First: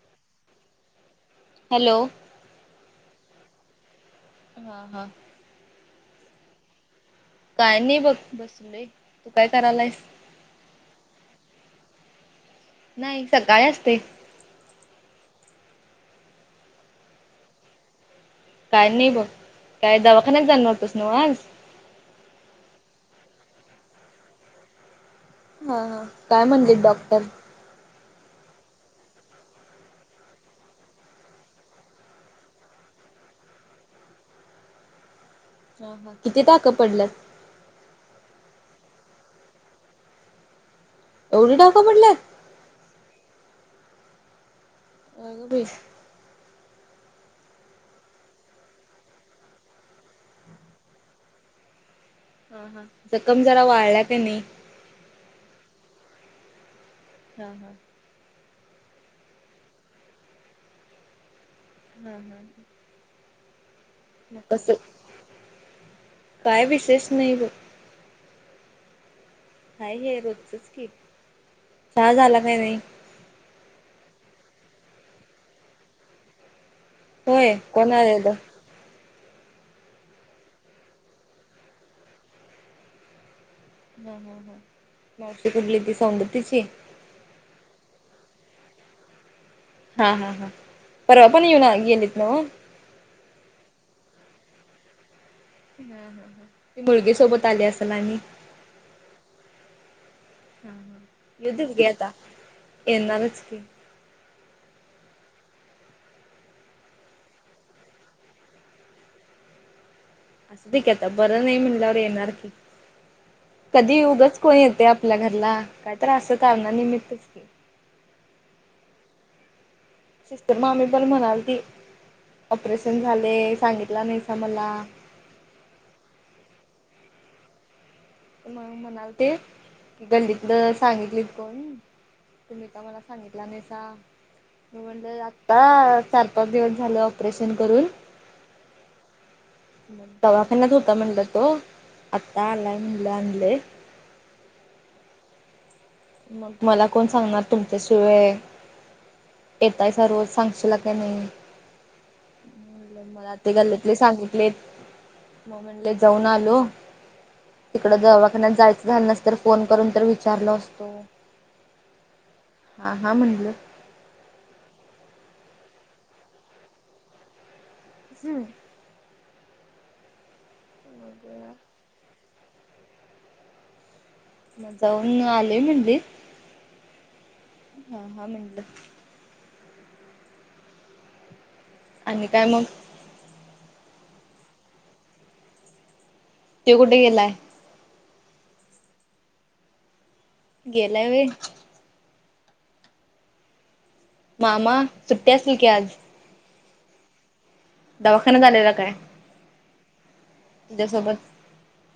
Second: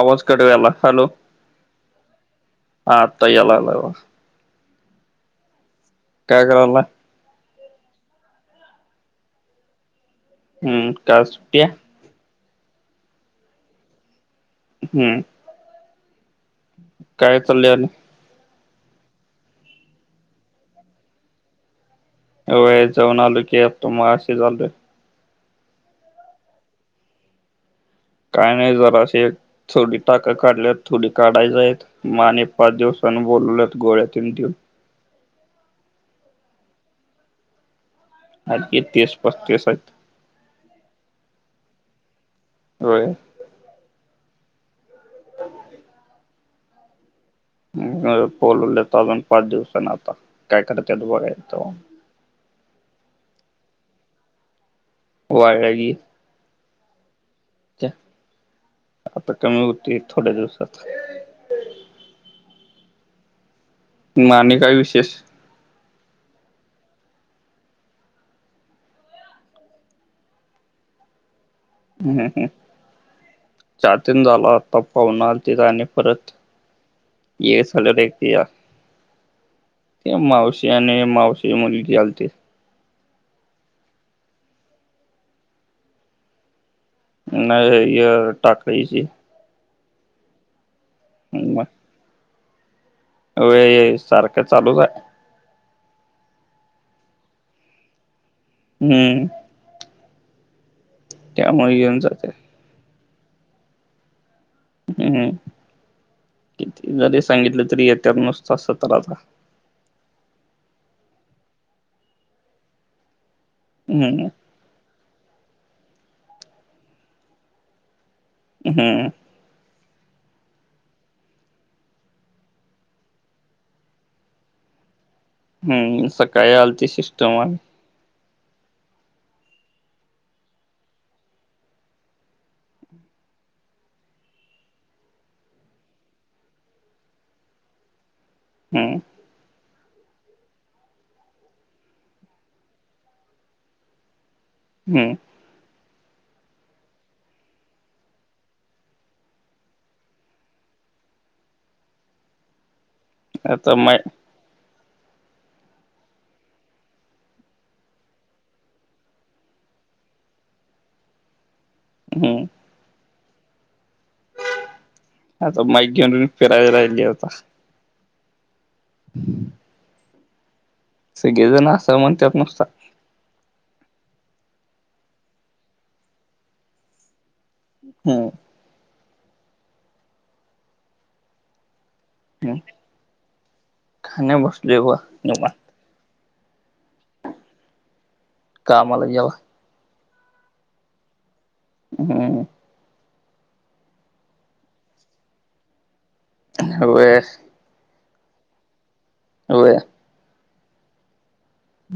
आवाज कट झाला hello. Hello. हा आता यालाला. हा हा. कायगरला. काय नाही बघ बस तू काय करायला आहेस.. हम्म का सु्टया. नाही सकाळी असते.. हम्म. काय चालल्याल?. काय नाही बघ काय दवाखान्यात जाणार होतास न्हव आज. होय जावून आलो की आता मगाशीच आलोय.. हा हा काय म्हणलेत डॉक्टर?. काय नाही जरा असशी थोडी टाकं काढल्यात थोडी काढायच आहेत.. म आणि पाच दिवसाांनी बोलवलेत गोळ्या तीन दिव हा हा किती टाक पडल्यात? [unintelligible] एवढी टाक पडल्यात होय. अगं बाई बोलवलेत अजून पाच दिवसान आता काय करत्यात बघायच तव्हा हा हा जखम जरा वाळला की नाही वाळलीया की हा हा. त्या, आता कमी होती थोड्या दिवसात हा हा मग आणि कस काय विशेष काय विशेष नाही बग हाय हे रोजचंच की चहा हम्म झाला ह काय नाही चहा तेन झाला आता पाहुन आलतीत आणि परत होय कोण आलेलं [unintelligible] ते मावशी आणि मावशीची मुलगी आलती. हा हा हा मावशी कुठली ती सांगतीची नाय ग य [unintelligible] टाक हीची हा हा हा परवा पण येऊन गेलीत न्हव. अ वैय सारखं चालूच हाय. हा हा ह ती मुलगी सोबत आली आसल आणि हम्म. हा हा येवू त्यामुळे देत घे येऊन आता जाते येणारच की हम्म किती जरी सांगितलं तरी येत्यात नुसत सतरा जण [unintelligible] भी केत्या बरं नाही म्हणल्यावर, येणार की कधी येऊग हम्म कोनी येतय आप आपल्या घरला काय तर असं कारणा निमित्तच की हम्म. सिस्टर मामी पण म्हणाल ती ऑपरेशन, झालय सांगितला नाही सा मला. हम्म सकाळी आलती सिस्टम वाल मंग म्हणालते की गल्लीतलं सांगितलीत कोण तुम्ही का मला सांगितलं. म्हंटला नाही सा मी म्हणल आता चार, पाच दिवस झाल ऑपरेशन करून. हम्म. दवाखान्यात होता म्हणलं तो. आता आलाय म्हणलं आणलय. हम्म. मग मला कोण सांगणार तुमच्या शिवाय. येताय सा रोज सांगशिला काय नाही? [unintelligible] मी म्हणलं मला ते आता गल्लीतले माय सांगितले मग म्हणले जाऊन आलो. तिकडं दवाखान्यात जायचं झालं नसत, तर फोन करून तर विचारलो असतो. हम्म. हा हा म्हनलं. आता माईक घेऊन मी फिरायला राहिली आता. हम्म. [inaudible] सगळेजण असं म्हणतात नुसता जाऊन आलेय म्हणलेत हा हा हम्म म्हंटलं. आणि ह काय मग [unintelligible] खणे सलेय बुआ एक गवा ते कुठे गेलाय? कामला गेला. गेलाय वय. हम्म. मामा सुट्टी असील की आज? वए ना [unintelligible] दवाखाना झालेला काय? अव्या. तुझ्या सोबत?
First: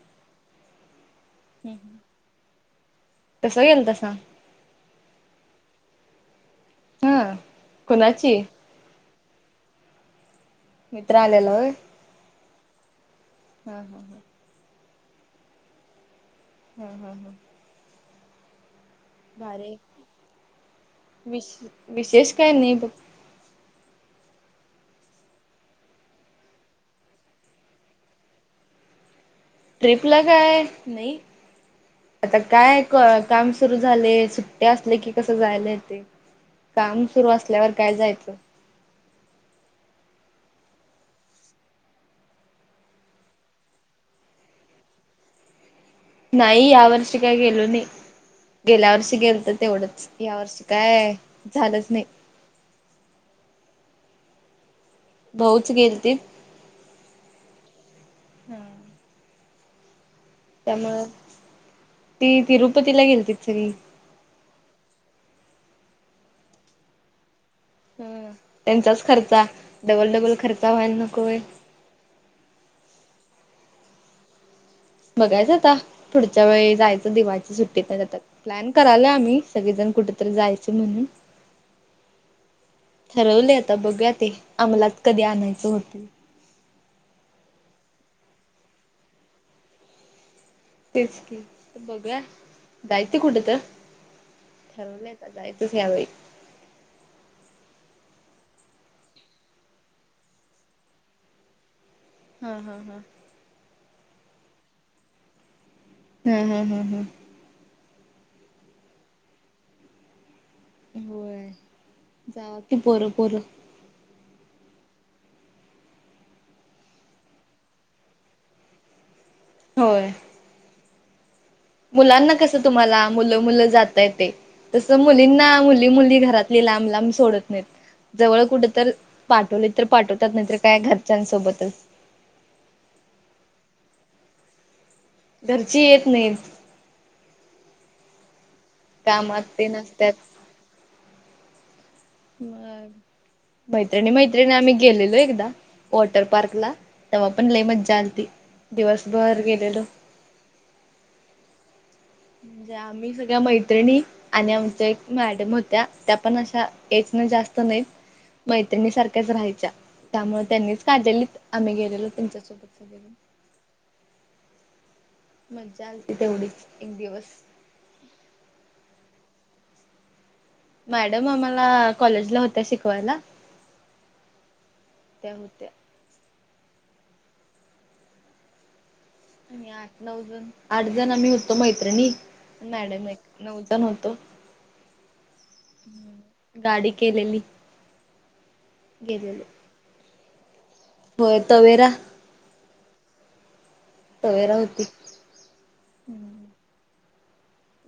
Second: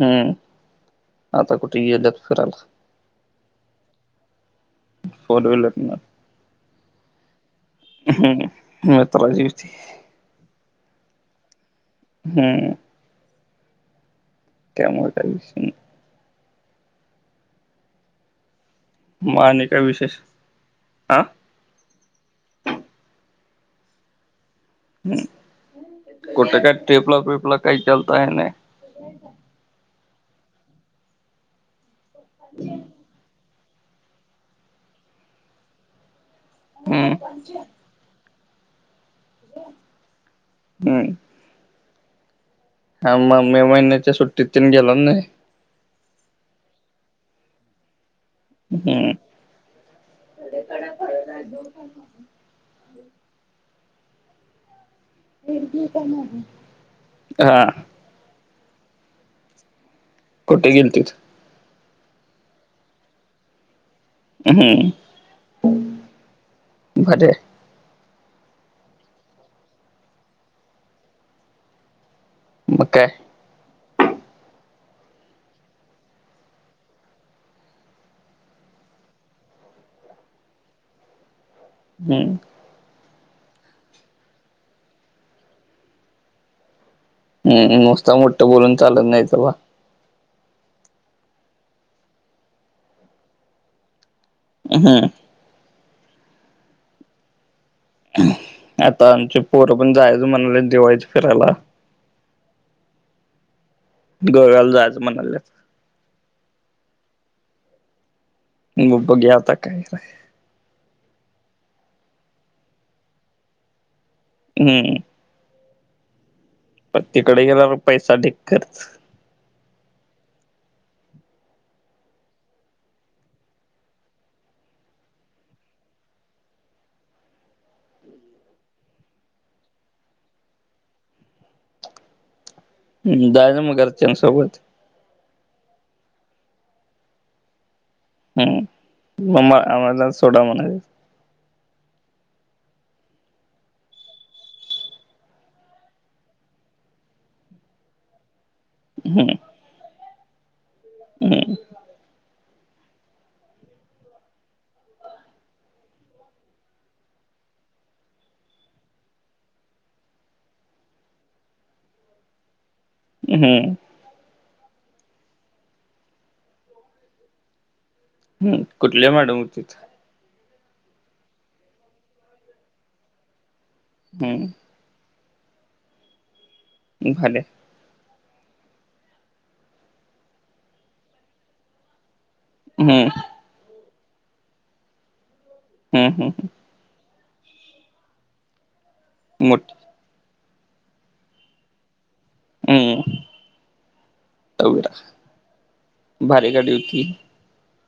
हम्म आता कुठे गेल्यात फिराला. तसं येईल तसा. फोर वीलर ना, हाम्म. हम्म यात्रा येती. मित्र आलेला व्य. हम्म. हा ल हा. त्यामुळे त्या [unintelligible] ताश ल हा हा. म भारी आनिकाय विशेष आं? विश विशेष काय नाही बघ. हम् कुठे काय टेपला पेपला काही लत आहे नाही ट्रिपला काय नाही आता काय काम सुरु झाले सुट्टे असले की कसं जायला ते काम हम्म सुरू असल्यावर काय जायचं हम् हा मग मे महिन्याच्या सुट्टीत गेल नाही नाही या वर्षी काय गेलो नाही गेल्या हम्म वर्षी गेल तर तेवढंच या वर्षी काय झालंच नाही भाऊच गेलतीत हा हम्म कुठे त्यामु गेलतीत ती तिरुपतीला गेलती सरी हम बर ह त्यांचाच खर्चा डबल डबल खर्चा व्हायला नकोय मे बघायचं आता थोडच्या वेळी जायचं दिवाची सुट्टीत नाही जातात प्लॅन कराला आम्ही सगळेजण कुठेतरी जायचे म्हणून हम्म ठरवले आता बघूया ते आम्हालाच कधी आणायचं होते हम् नसता मोठं बोलून चालत नाही ते बा तेच की बघया दय ते कुठं तर हम्म ठरवलं ई तुझ्याही आता आमचे पोरं पण जायचं म्हणाले दिवाळीत फिरायला हा हा हा गर जायजं म्हणालं हा हा हा हा हगबग यावत कायरय होय जा की पोरं पोरं हम्म पण तिकडे गेल्यावर पैसा ढिकच होय मुलांना कसं तुम्हाला मुलं मुलं जातय ते तसं मुलीना मुली मुली घरातली लांब लांब सोडत नाहीत जवळ कुठ तर पाठवले तर पाठवतात नाहीतर काय घरच्यांसोबतच ह् जायचं मग घरच्यांसोबत घरची येत नाहीत हम् कामात मग ते आम्हाला नसत्यात सोडा म्हणायचं मग मैत्रिणी मैत्रिणी आम्ही गेलेलो एकदा वॉटर पार्क ला तेव्हा पण लई मजा आलती हम्म दिवसभर गेलेलो हम्म म्हणजे आम्ही सगळ्या मैत्रिणी आणि आमच्या एक मॅडम होत्या त्या पण अशा एज ने जास्त नाहीत मैत्रिणी सारख्याच राहायच्या त्यामुळे त्यांनीच काढलेलीत आम्ही गेलेलो त्यांच्यासोबत सगळे हम्म मज्जा आलती तेवढीच एक दिवस हम कुठल्या मॅडम होती मॅडम आम्हाला कॉलेजला होत्या शिकवायला हम्म त्या होत्या झााले [unintelligible] आणि आठ नऊजण आठ जण आम्ही होतो मैत्रिणी हम्म मॅडम एक नवजण होतो हम्म हम्म गाडी केलेली गेलेेले मोठी होय तवेरा ह्मम तवेरा भारी गाडी होती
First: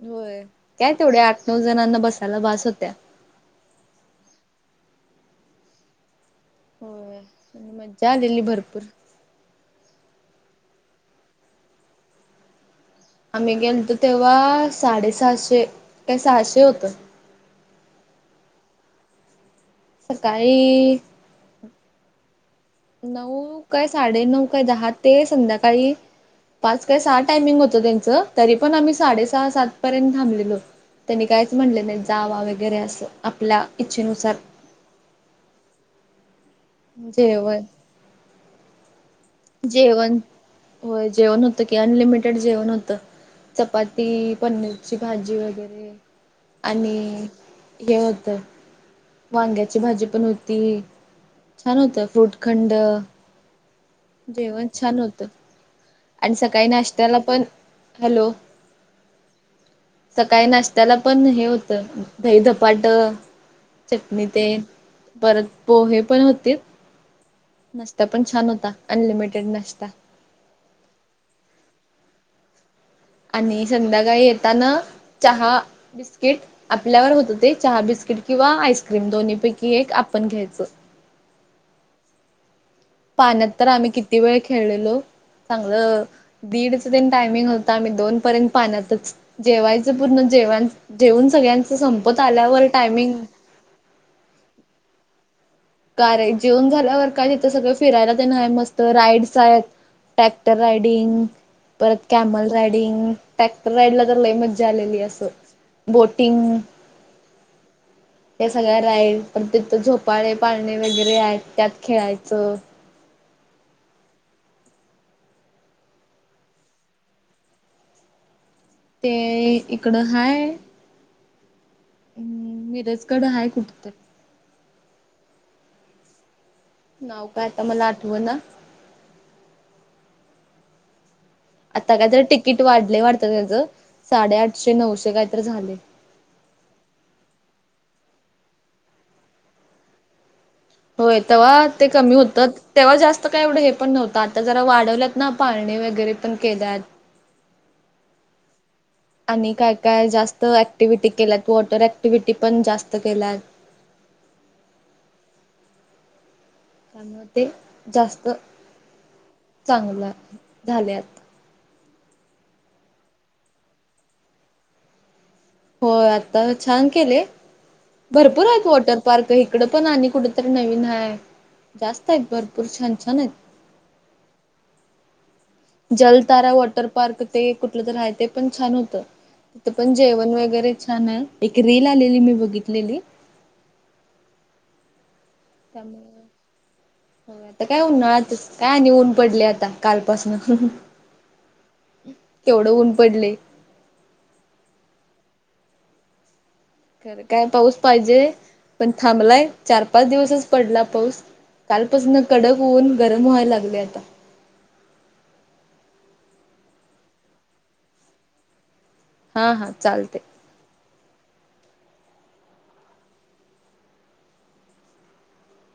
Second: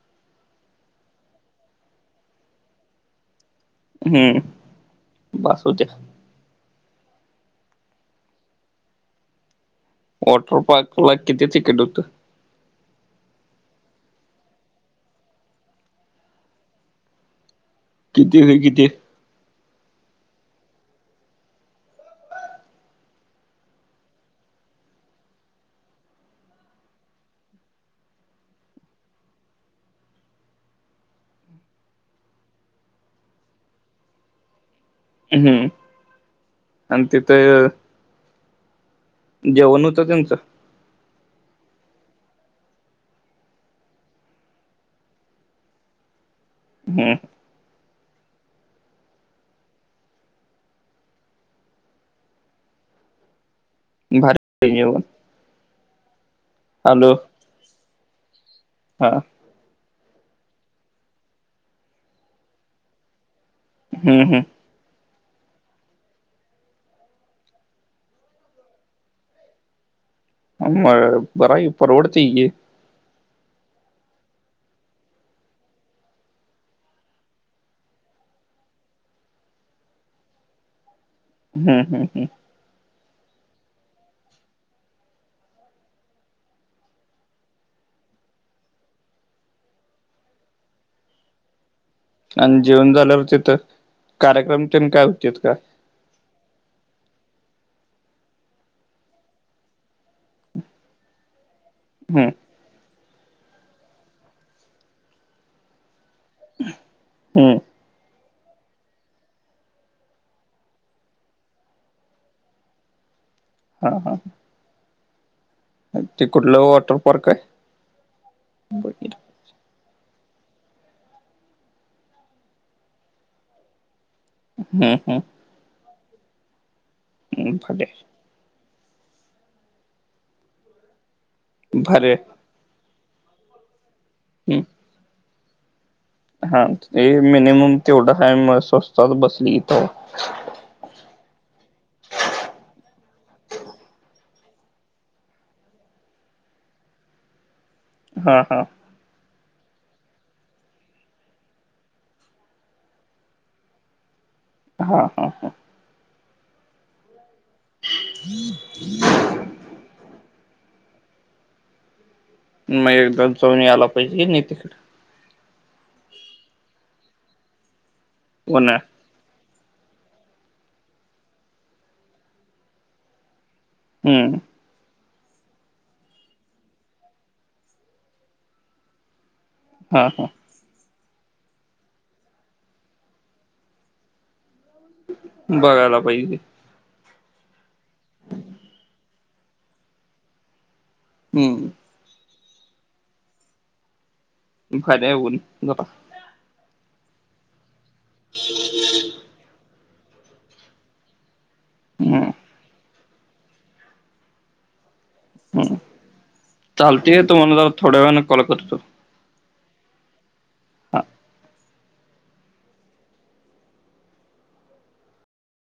होय काय तेवढ्या आठ नऊ जणांना बसायला बास होत्या हम्म बास होत्या होय आणि मज्जा आलेली भरपूर वॉटर पार्क ला किती तिकीट होतं आम्ही गेलतो तेव्हा साडेसहाशे काय सहाशे होतं किती ते किती सकाळी नऊ काय साडे नऊ काय दहा ते संध्याकाळी पाच काय सहा टायमिंग होतं त्यांचं तरी पण आम्ही साडे सहा सात पर्यंत थांबलेलो त्यांनी काहीच म्हटले नाही जावा वगैरे असं आपल्या इच्छेनुसार हम्म आणि जेवण तिथं होतं जेवण त्यांचं होय जेवण होतं की अनलिमिटेड जेवण होतं चपाती पनीरची भाजी वगैरे आणि हम्म हे होतं वांग्याची भाजी पण होती छान होत फ्रूटखंड जेवण छान होत आणि सकाळी हॅलो नाश्त्याला पण हॅलो हा सकाळी नाश्त्याला पण हे होतं दहीधपाट हम्म चटणी ते परत पोहे पण होतीत नाश्ता पण छान होता अनलिमिटेड नाश्ता बर बर आहे आहे की परवडते की आणि संध्याकाळी येताना चहा बिस्किट आपल्यावर होतं ते चहा बिस्किट किंवा आईस्क्रीम दोन्ही पैकी एक आपण घ्यायचं हम्म हम्म हम्म पाण्यात तर आम्ही किती वेळ खेळलेलो चांगलं दीडच तन टायमिंग होता आम्ही दोन पर्यंत पाहण्यातच जेवायचं पूर्ण जेव जेवन सगळ्यांच संपत आणि आल्यावर जेवण टायमिंग झाल्यावर तिथं कार्यक्रम ते काय होते का कार आहे जेवन झाल्यावर काय तिथं सगळं फिरायला ते ना मस्त राईड्स आहेत ट्रॅक्टर रायडिंग परत हम्म कॅमल रायडिंग ट्रॅक्टर राइडला तर लई मज्जा आलेली असं बोटिंग हम्म हे सगळ्या राईड प्य तर झोपाळे पाळणे वगैरे आहेत त्यात खेळायचं हा हा ते कुठलं वॉटर पार्क आहे ते इकडं हाय हम्म मिरजकड आहे कुठ तर हम्म हम्म नाव काय हम्म आता भारी मला आहे आठव ना आता काय भारी तर आहे तिकीट वाढले वाटतं त्याचं साडेआठशे हम्म नऊशे काय तर झाले हा ते मिनिमम तेवढा कााय स्वस्तात बसलीथ होय ते वा ते कमी होतात तेव्हा जास्त काय एवढं हे पण नव्हतं आता जरा वाढवल्यात ना पाणी वगैरे पण केल्यात हा हा आणि काय काय जास्त ऍक्टिव्हटी केल्यात वॉटर ऍक्टिव्हटी पण जास्त केलात हा हा हा मग ते जास्त चांगलं झाले मग एकदम चवनी आला पाहिजे नाही तिकडे होय आता छान केले भरपूर आहेत उन्हाळ्यात वॉटर पार्क इकडं पण आणि कुठेतरी नवीन आहे जास्त आहेत भरपूर छान छान आहेत हम्म जलतारा वॉटर पार्क ते कुठलं तर आहेय ते पण छान होतं तिथ पण हा हा जेवण वगैरे छान आहे एक रेल आलेली मी बघितलेली बघायला त्यामुळे पाहिजे हो आता काय होऊन आता काय ऊन पडले आता कालपासन हम्म तेवढं ऊन पडले फाऊन ग खरं काय पाऊस पाहिजे पण थांबलाय चार पाच दिवसच पडला पाऊस कालपासून हम्म कडक होऊन गरम व्हायला लागले आता ह चालतय तुम्हाला ज थोड्या वेळाने कॉल करतो हा हा चालते हा